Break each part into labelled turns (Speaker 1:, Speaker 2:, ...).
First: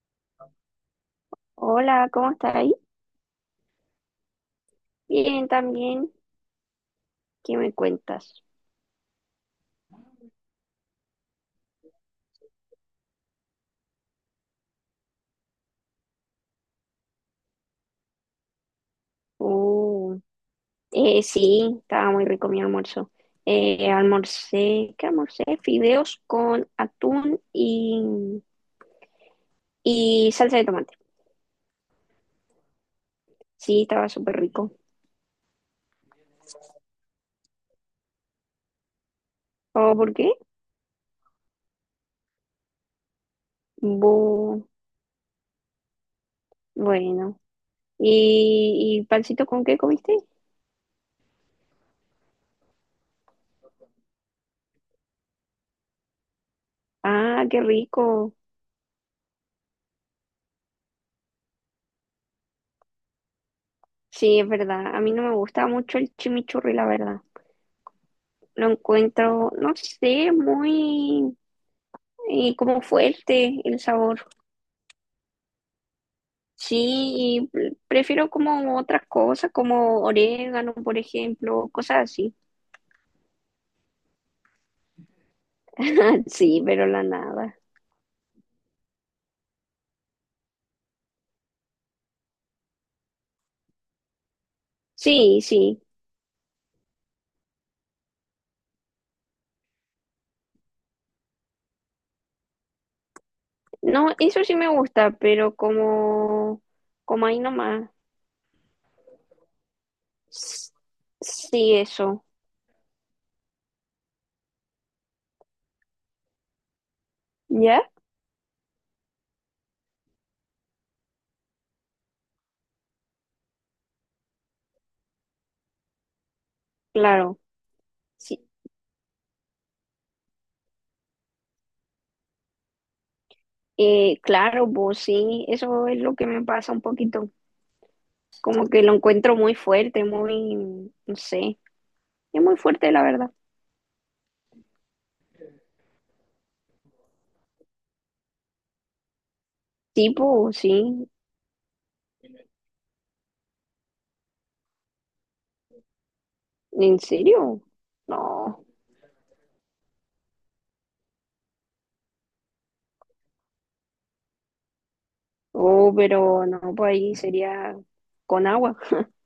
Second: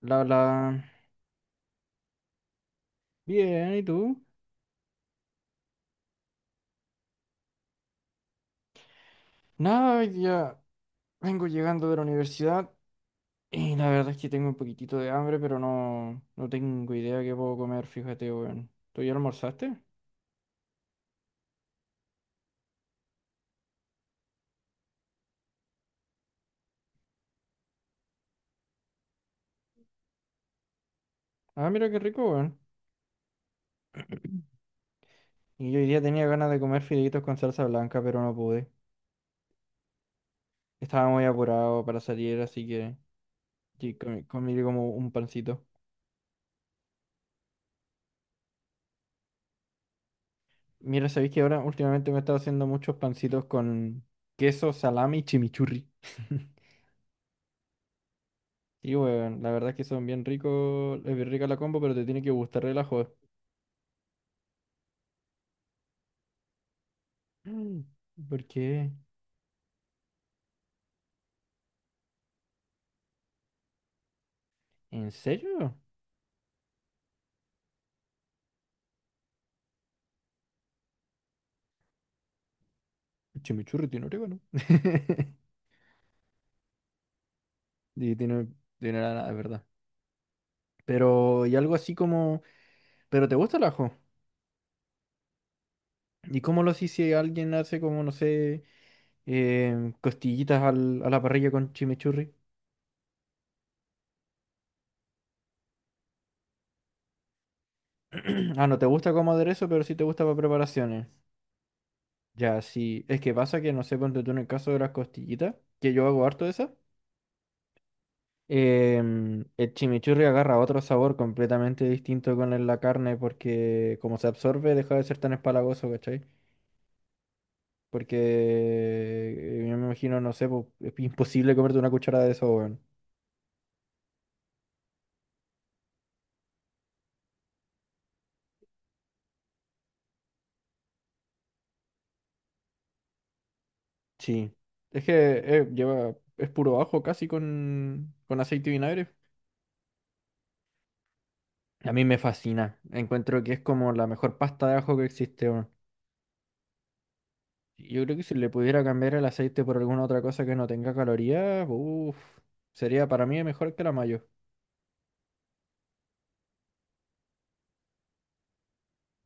Speaker 1: La, la.
Speaker 2: Hola, ¿cómo estás ahí?
Speaker 1: Bien, ¿y tú?
Speaker 2: Bien, también. ¿Qué me cuentas?
Speaker 1: Nada, hoy día vengo llegando de la universidad y la verdad es que tengo un poquitito de hambre, pero no, no tengo idea qué puedo comer, fíjate, weón. ¿Tú ya almorzaste?
Speaker 2: Uh, sí, estaba muy rico mi almuerzo. Almorcé, ¿qué almorcé? Fideos con atún y salsa de tomate.
Speaker 1: Ah, mira qué rico, weón.
Speaker 2: Sí, estaba súper rico.
Speaker 1: Y yo hoy día tenía ganas de comer fideitos con salsa blanca, pero no pude.
Speaker 2: ¿O por qué?
Speaker 1: Estaba muy apurado para salir, así que sí, comí
Speaker 2: Bu-
Speaker 1: como un pancito.
Speaker 2: bueno. Y pancito con qué comiste?
Speaker 1: Mira, sabéis que ahora últimamente me he estado haciendo muchos pancitos con queso, salami y chimichurri.
Speaker 2: Ah, qué rico.
Speaker 1: Sí, weón, la verdad es que son bien ricos, es bien rica la combo, pero te tiene que gustar el ajo.
Speaker 2: Sí, es verdad. A mí no me gusta mucho el chimichurri, la verdad.
Speaker 1: Mm, ¿por
Speaker 2: Lo
Speaker 1: qué?
Speaker 2: encuentro, no sé, muy y como fuerte el sabor.
Speaker 1: ¿En serio?
Speaker 2: Sí, y prefiero como otras cosas, como orégano, por ejemplo, cosas así.
Speaker 1: El chimichurri tiene orégano.
Speaker 2: Sí, pero la nada.
Speaker 1: Y tiene, tiene nada, es verdad. Pero, y algo así como, ¿pero te gusta el ajo?
Speaker 2: Sí, sí.
Speaker 1: ¿Y cómo lo haces si alguien hace como, no sé, costillitas a la parrilla con chimichurri?
Speaker 2: No, eso sí me gusta, pero como ahí nomás.
Speaker 1: Ah, no te gusta como aderezo, pero sí te gusta para
Speaker 2: S-
Speaker 1: preparaciones.
Speaker 2: Sí, eso.
Speaker 1: Ya, sí. Es que pasa que, no sé, ponte tú en el caso de las costillitas, que yo hago harto de esas.
Speaker 2: ¿Ya?
Speaker 1: El chimichurri agarra otro sabor completamente distinto con la carne porque como se absorbe deja de ser tan espalagoso, ¿cachai?
Speaker 2: Claro.
Speaker 1: Porque
Speaker 2: Sí.
Speaker 1: yo me imagino, no sé, po, es imposible comerte una cucharada de eso, weón.
Speaker 2: Claro, pues sí, eso es lo que me pasa un poquito. Como que lo encuentro muy fuerte, muy, no sé, es muy fuerte, la verdad.
Speaker 1: Sí. Es que lleva, es puro ajo casi con aceite y vinagre.
Speaker 2: Tipo sí.
Speaker 1: A mí me fascina. Encuentro que es como la mejor pasta de ajo que existe, weón.
Speaker 2: ¿En serio?
Speaker 1: Yo creo que si le
Speaker 2: No.
Speaker 1: pudiera cambiar el aceite por alguna otra cosa que no tenga calorías, sería para mí mejor que la mayo.
Speaker 2: Oh, pero no, pues ahí sería con agua,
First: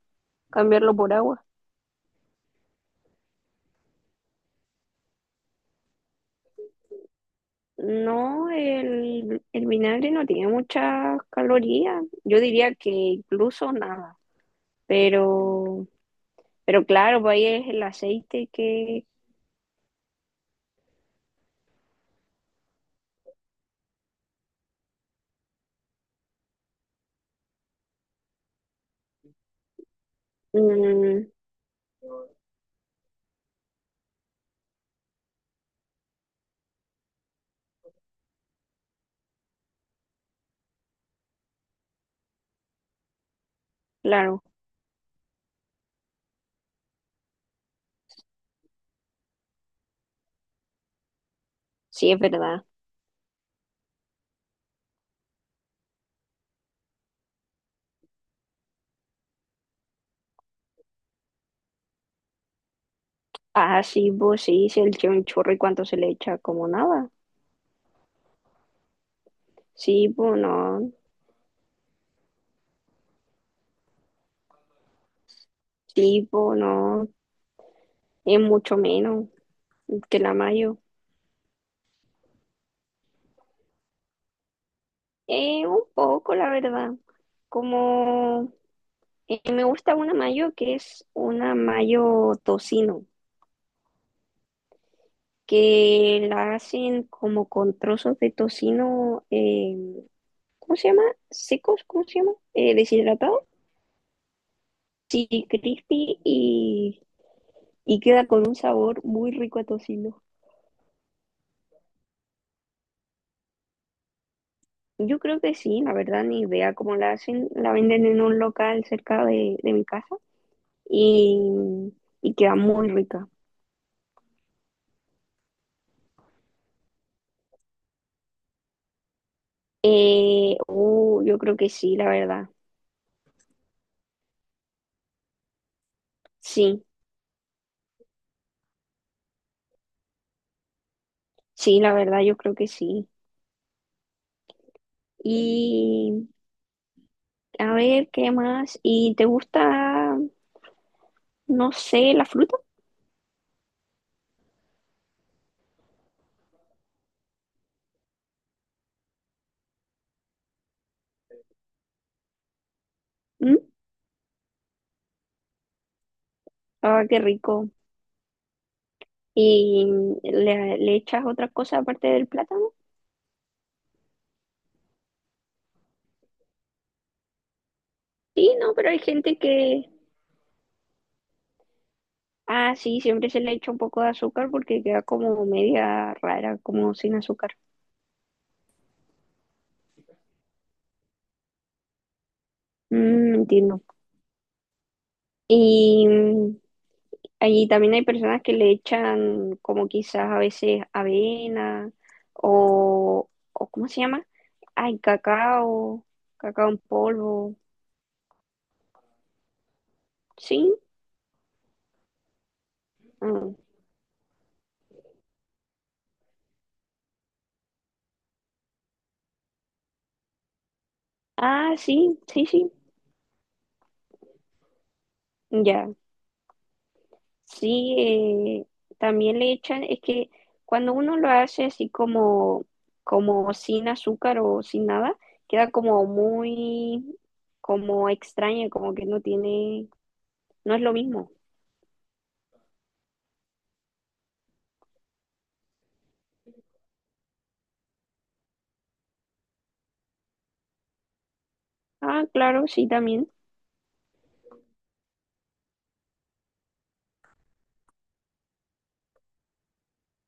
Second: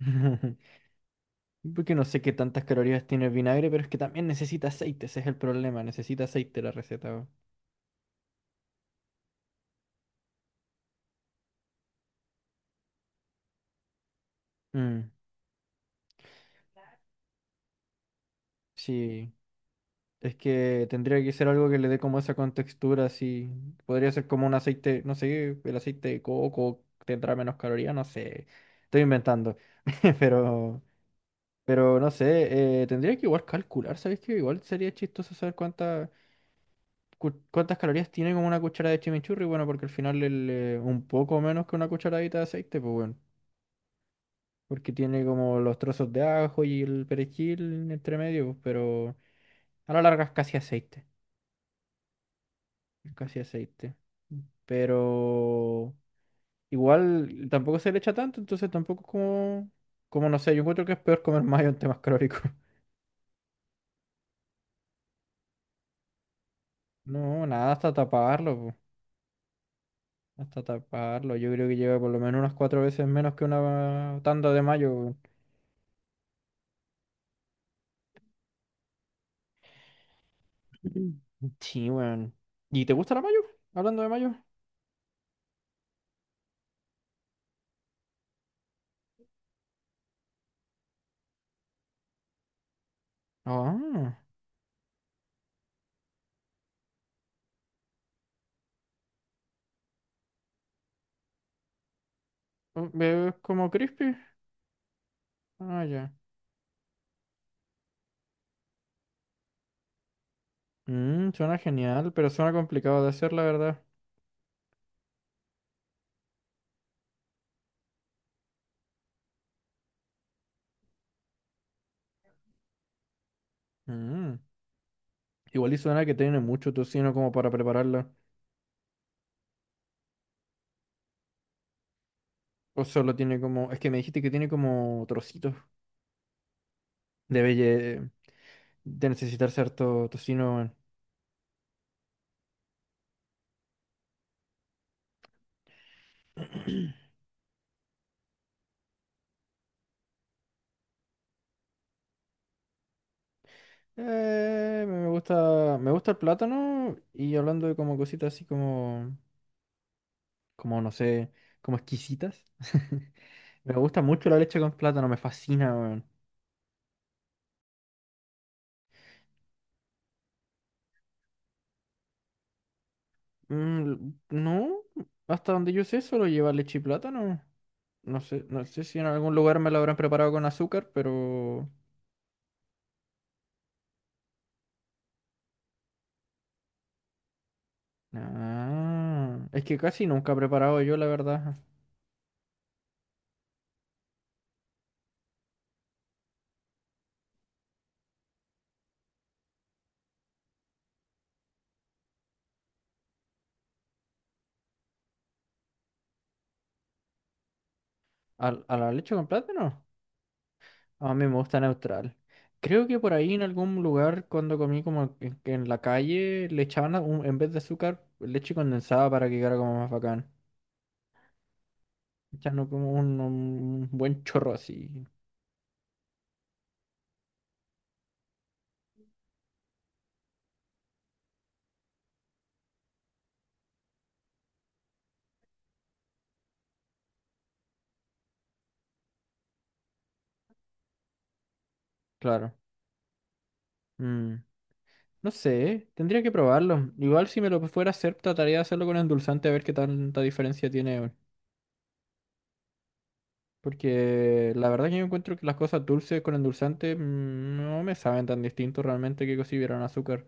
Speaker 2: cambiarlo por agua.
Speaker 1: Porque no sé qué tantas calorías tiene el vinagre, pero es que también necesita aceite, ese es el problema, necesita aceite la receta. Weón.
Speaker 2: No, el vinagre no tiene muchas calorías. Yo diría que incluso nada.
Speaker 1: Mm,
Speaker 2: Pero, pero claro, pues ahí es el aceite que
Speaker 1: sí, es que tendría que ser algo que le dé como esa contextura, así. Podría ser como un aceite, no sé, el aceite de coco tendrá menos calorías, no sé. Estoy inventando. Pero,
Speaker 2: mm,
Speaker 1: pero no sé, tendría que igual calcular, ¿sabes qué? Igual sería chistoso saber cuántas calorías tiene como una cuchara de chimichurri, bueno, porque al final un poco menos que una cucharadita de aceite, pues bueno.
Speaker 2: claro,
Speaker 1: Porque tiene como los trozos de ajo y el perejil entre medio, pues, pero a la larga es casi aceite,
Speaker 2: sí es verdad.
Speaker 1: es casi aceite. Pero igual tampoco se le echa tanto, entonces tampoco es como, como no sé, yo encuentro que es peor comer mayo en temas calóricos.
Speaker 2: Ah, sí, pues sí, se le echa cuánto se le echa, como nada.
Speaker 1: No, nada, hasta taparlo, po,
Speaker 2: Sí, pues
Speaker 1: hasta
Speaker 2: no.
Speaker 1: taparlo. Yo creo que lleva por lo menos unas cuatro veces menos que una tanda de mayo.
Speaker 2: Sí, pues no. Es mucho menos que la mayo.
Speaker 1: Weón. Sí, weón. ¿Y te gusta la mayo? Hablando de mayo.
Speaker 2: Un poco, la verdad. Como me gusta una mayo que es una mayo tocino,
Speaker 1: Ah,
Speaker 2: que la hacen como con trozos de tocino, ¿cómo se llama? Secos, ¿cómo se llama?
Speaker 1: ¿es
Speaker 2: Deshidratado.
Speaker 1: como crispy?
Speaker 2: Sí,
Speaker 1: Ah, ya.
Speaker 2: crispy y queda con un sabor muy rico a tocino.
Speaker 1: Mm, suena genial, pero suena complicado de hacer, la verdad.
Speaker 2: Yo creo que sí, la verdad, ni idea cómo la hacen. La venden en un local cerca de mi casa y, y queda muy rica.
Speaker 1: Mm. Igual y suena que tiene mucho tocino como para prepararla.
Speaker 2: Yo creo que sí, la verdad.
Speaker 1: O solo tiene como... Es que me dijiste que tiene como trocitos.
Speaker 2: Sí,
Speaker 1: Debe lle- de necesitar cierto tocino. Weón.
Speaker 2: sí, la verdad, yo creo que sí. Y a ver, ¿qué más? ¿Y te gusta, no sé, la fruta?
Speaker 1: Me gusta, me gusta el plátano y hablando de como cositas así como, como no sé, como exquisitas.
Speaker 2: ¿Mm?
Speaker 1: Me gusta mucho la leche con plátano, me fascina, weón.
Speaker 2: Ah, qué rico. ¿Y le echas otra cosa aparte del plátano?
Speaker 1: Mm, no, hasta donde yo sé, solo lleva leche y plátano. No sé,
Speaker 2: Sí,
Speaker 1: no
Speaker 2: no,
Speaker 1: sé
Speaker 2: pero
Speaker 1: si
Speaker 2: hay
Speaker 1: en algún
Speaker 2: gente
Speaker 1: lugar me lo habrán preparado con azúcar, pero...
Speaker 2: ah, sí, siempre se le echa un poco de azúcar porque queda como media rara, como sin azúcar.
Speaker 1: Ah, es que casi nunca he preparado yo, la verdad.
Speaker 2: Mm, entiendo. Y allí también hay personas que le echan como quizás a veces avena o ¿cómo se llama? Ay, cacao, cacao en polvo.
Speaker 1: ¿A, la leche con plátano?
Speaker 2: Sí.
Speaker 1: A mí me gusta neutral. Creo que por ahí en
Speaker 2: Ah,
Speaker 1: algún lugar, cuando comí como en, que en la calle, le echaban a- un- en vez de azúcar, leche condensada para que quedara como más bacán.
Speaker 2: ah, sí, sí,
Speaker 1: Echando
Speaker 2: sí.
Speaker 1: como un buen chorro así,
Speaker 2: Ya. Sí, también le echan, es que cuando uno lo hace así como, como sin azúcar o sin nada, queda como muy, como extraña, como que no tiene, no es lo mismo.
Speaker 1: claro. Mm. No sé, tendría que probarlo. Igual si me lo fuera a hacer, trataría de hacerlo con endulzante a ver qué tanta diferencia tiene, weón.
Speaker 2: Ah, claro, sí, también.
Speaker 1: Porque la verdad que yo encuentro que las cosas dulces con endulzante mm, no me saben tan distinto realmente que si hubieran azúcar.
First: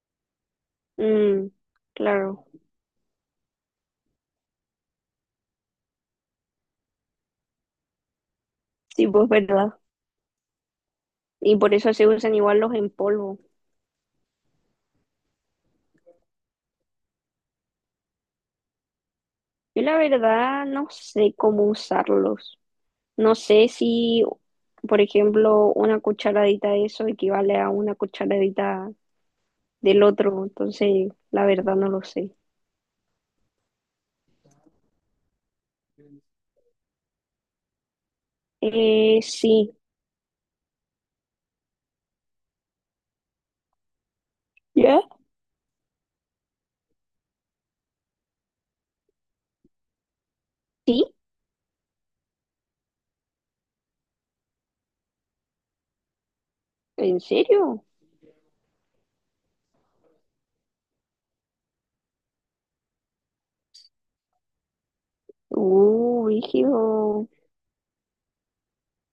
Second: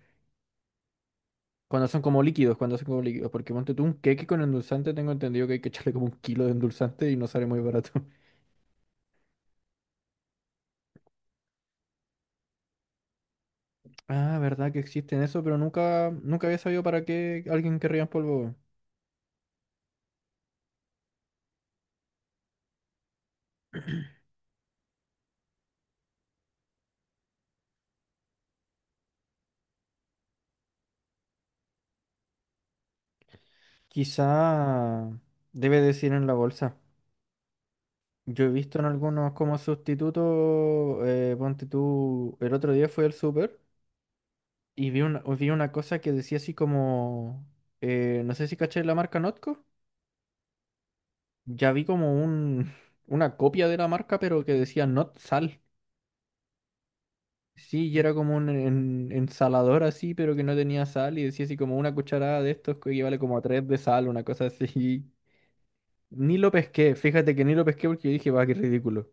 Speaker 2: Mm,
Speaker 1: Cuando son como
Speaker 2: claro,
Speaker 1: líquidos, cuando son como líquidos. Porque ponte tú un queque con endulzante, tengo entendido que hay que echarle como un kilo de endulzante y no sale muy barato.
Speaker 2: sí, pues verdad. Y por eso se usan igual los en polvo.
Speaker 1: Ah, verdad que existen eso, pero nunca, nunca había sabido para qué alguien querría en polvo, weón.
Speaker 2: Yo la verdad no sé cómo usarlos. No sé si, por ejemplo, una cucharadita de eso equivale a una cucharadita del otro. Entonces, la verdad no lo sé.
Speaker 1: Quizá debe decir en la bolsa. Yo he visto en algunos como
Speaker 2: Sí.
Speaker 1: sustituto, ponte tú, el otro día fui al súper y
Speaker 2: ¿Ya?
Speaker 1: vi una cosa que decía así como, no sé si caché la marca Notco,
Speaker 2: ¿Sí?
Speaker 1: ya vi como un, una copia de la marca pero que decía Not Sal.
Speaker 2: ¿En serio?
Speaker 1: Sí, y era como ensalador así pero que no tenía sal y decía así como una cucharada de estos que equivale como a tres de sal, una cosa así. Ni lo pesqué,
Speaker 2: Rígido.
Speaker 1: fíjate que ni lo pesqué porque yo dije, va, qué ridículo.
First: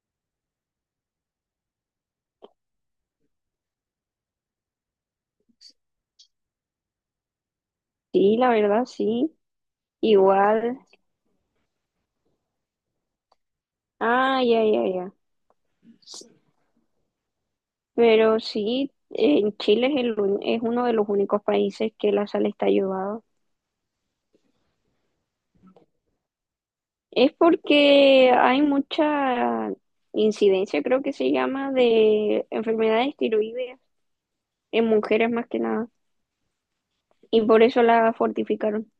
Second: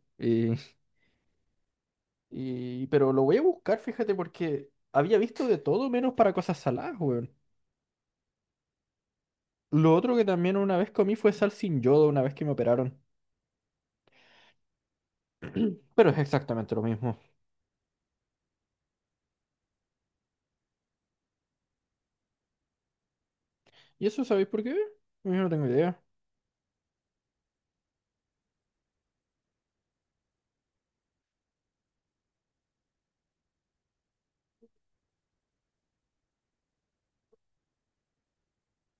Speaker 1: Y, pero lo voy a buscar, fíjate, porque había visto de todo menos para cosas saladas, weón.
Speaker 2: Sí, la verdad sí.
Speaker 1: Lo otro que también una
Speaker 2: Igual.
Speaker 1: vez comí fue sal sin yodo una vez que me operaron.
Speaker 2: Ah, ya, ya, ya.
Speaker 1: Pero es exactamente lo mismo.
Speaker 2: Pero sí, en Chile es, es uno de los únicos países que la sal está ayudada.
Speaker 1: ¿Y eso sabéis por qué? Yo no tengo idea.
Speaker 2: Es porque hay mucha incidencia, creo que se llama, de enfermedades tiroideas en mujeres más que nada. Y por eso la fortificaron.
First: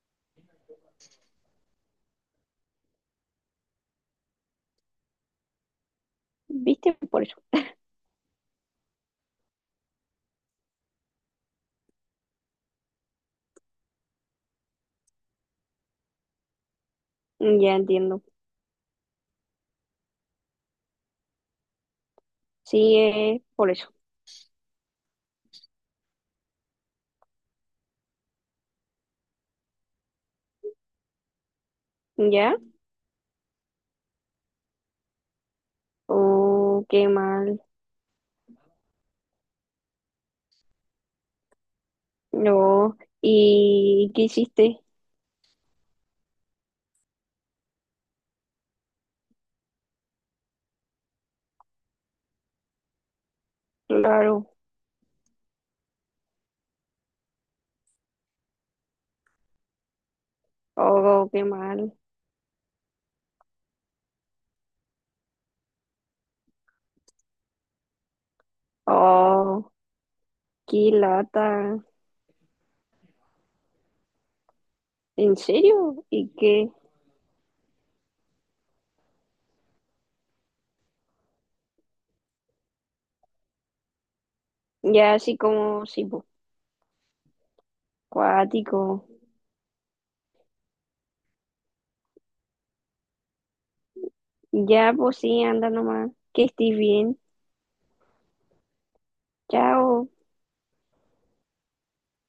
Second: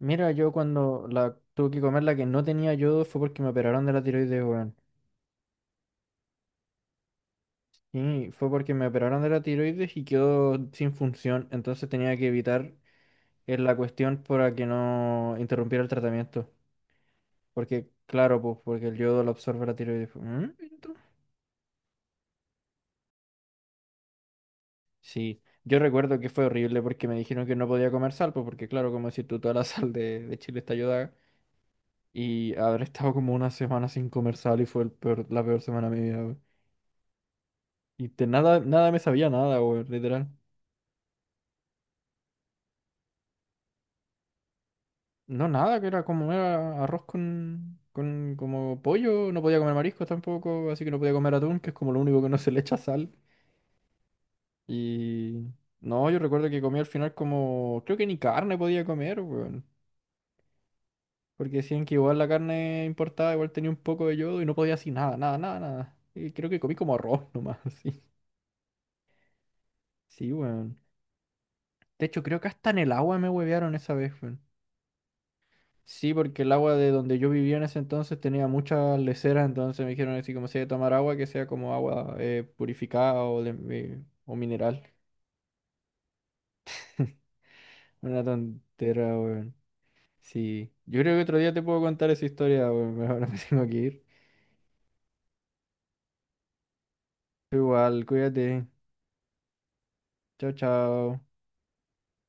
Speaker 1: Mira, yo cuando la tuve que comer la que no tenía yodo fue porque me operaron de la tiroides, weón.
Speaker 2: ¿Viste? Por eso.
Speaker 1: Y fue porque me operaron de la tiroides y quedó sin función. Entonces tenía que evitar la cuestión para que no interrumpiera el tratamiento.
Speaker 2: Ya
Speaker 1: Porque,
Speaker 2: entiendo.
Speaker 1: claro, pues, porque el yodo lo absorbe la tiroides, pues. Mm,
Speaker 2: Sí, es por eso.
Speaker 1: sí, yo recuerdo que fue horrible porque me dijeron que no podía comer sal, pues porque claro, como decís tú, toda la sal de Chile está ayudada. Y
Speaker 2: ¿Ya?
Speaker 1: haber estado como una semana sin comer sal y fue la peor semana de mi vida, weón.
Speaker 2: Oh, qué mal.
Speaker 1: Y de nada, nada me sabía nada, weón, literal.
Speaker 2: No. ¿Y qué hiciste?
Speaker 1: No, nada, que era arroz con como pollo, no podía comer mariscos tampoco, así que no podía comer atún, que es como lo único que no se le echa sal.
Speaker 2: Claro.
Speaker 1: Y no, yo recuerdo que comí al final como, creo que ni carne podía comer, weón.
Speaker 2: Oh, qué
Speaker 1: Porque decían
Speaker 2: mal.
Speaker 1: que igual la carne importada igual tenía un poco de yodo y no podía así nada, nada, nada, nada. Y creo que comí como arroz nomás, así.
Speaker 2: Oh,
Speaker 1: Sí, weón.
Speaker 2: qué lata.
Speaker 1: De hecho, creo que hasta en el agua me huevearon esa vez, weón.
Speaker 2: ¿En serio?
Speaker 1: Sí,
Speaker 2: ¿Y
Speaker 1: porque el
Speaker 2: qué?
Speaker 1: agua de donde yo vivía en ese entonces tenía muchas leceras, entonces me dijeron así como si hay que tomar agua, que sea como agua purificada o mineral.
Speaker 2: Ya así como, sí, pues,
Speaker 1: Una
Speaker 2: cuático.
Speaker 1: tontera, weón. Sí. Yo creo que otro día te puedo contar esa historia, weón. Ahora me tengo que ir.
Speaker 2: Ya, pues sí, anda nomás. Que estés bien.
Speaker 1: Igual, cuídate.
Speaker 2: Chao.
Speaker 1: Chao, chao.